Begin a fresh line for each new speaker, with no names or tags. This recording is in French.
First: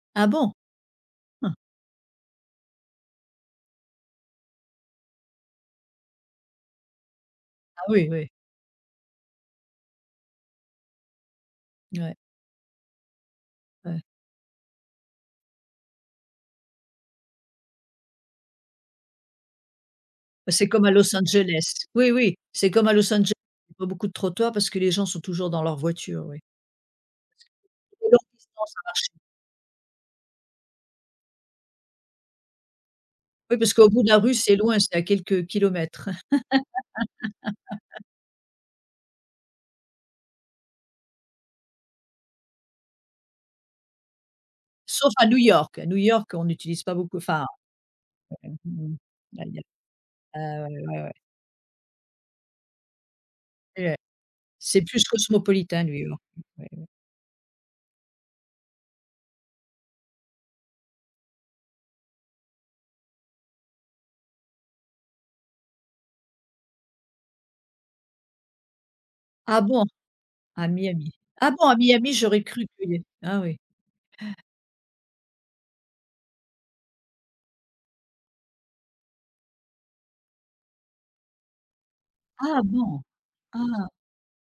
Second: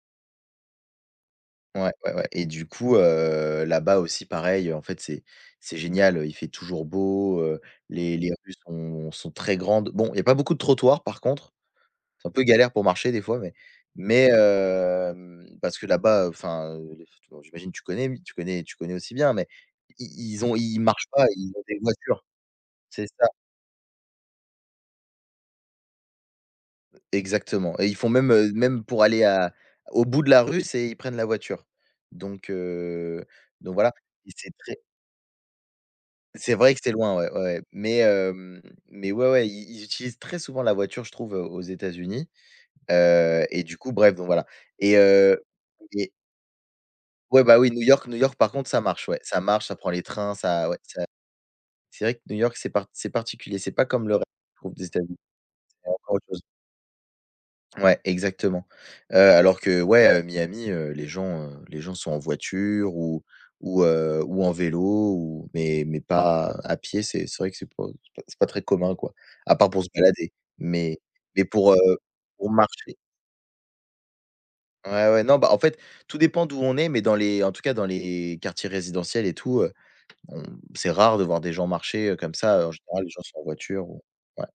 Ah bon? Hein.
Ouais, ouais, ouais et du coup, heu, là-bas aussi pareil. En fait c'est c'est génial, heu, il fait toujours beau, heu,
Ah oui,
les
oui.
les rues sont sont très grandes, bon, il y a pas beaucoup de trottoirs par contre.
N ouais.
C'est un peu galère pour marcher des fois mais
Ouais.
mais, hem, parce que là-bas, heu, enfin, heu, tu vois? J'imagine tu connais? Tu connais tu connais aussi bien mais ils ils
Bah,
ont
c'est
ils
comme à
marchent
Los
pas, ils ont
Angeles,
des
oui,
voitures
oui. C'est comme à
c'est
Los
ça.
Ange pas beaucoup de trottoirs, parce que les gens sont toujours dans leur voiture, oui.
Exactement, et ils font
Les longues
même, heu,
distances, ça
même pour
marche.
aller à au bout de la rue, c'est ils prennent la voiture, donc, heu,
Oui,
donc
parce qu'au
voilà,
bout de la
et
rue
c'est
c'est
très
loin, c'est à quelques kilomètres.
C'est vrai que c'est loin, ouais, ouais, ouais, mais, hem, mais ouais, ouais, ils ils utilisent très souvent la voiture, je trouve, heu, aux États-Unis, heu, et du coup ,bref, donc voilà, et
Sauf à New
heu,
York. À New
et
York on utilise pas beaucoup
Ouais
enfin
bah oui, New York New York par
ouais
contre, ça
mmh mh.
marche, ouais. Ça
[unintelligible]
marche, ça prend les trains,
Ah,
ça ouais,
heu,
ça
ouais, ouais.
c'est vrai que New York, c'est part c'est particulier, c'est pas
Et ouais.
comme le ré je trouve
C'est
des
plus
États-Unis.
cosmopolitain
C'est encore
NewYork.
autre chose.
Mmh. Ouais, ouais.
Ouais, exactement. Heu, alors que ouais, heu, Miami, heu, les gens, heu, les gens sont en voiture ou ou, heu, ou en vélo ou mais mais pas à pied. C'est c'est vrai que c'est pas c'est pas c'est pas très commun quoi, à
Ah
part pour
bon?
se balader,
À
mais
Miami.
mais
Ah bon,
pour,
à
heu,
Miami, j'aurais
pour
cru que il
marcher
y av Ah oui.
Ouais, ouais, non, bah en fait, tout dépend d'où on est, mais dans les en tout cas dans les quartiers résidentiels et tout, heu, on c'est rare de voir des gens marcher, heu, comme ça,
Ah
heu, en
bon?
général les gens sont en voiture
Ah!
ou ouais.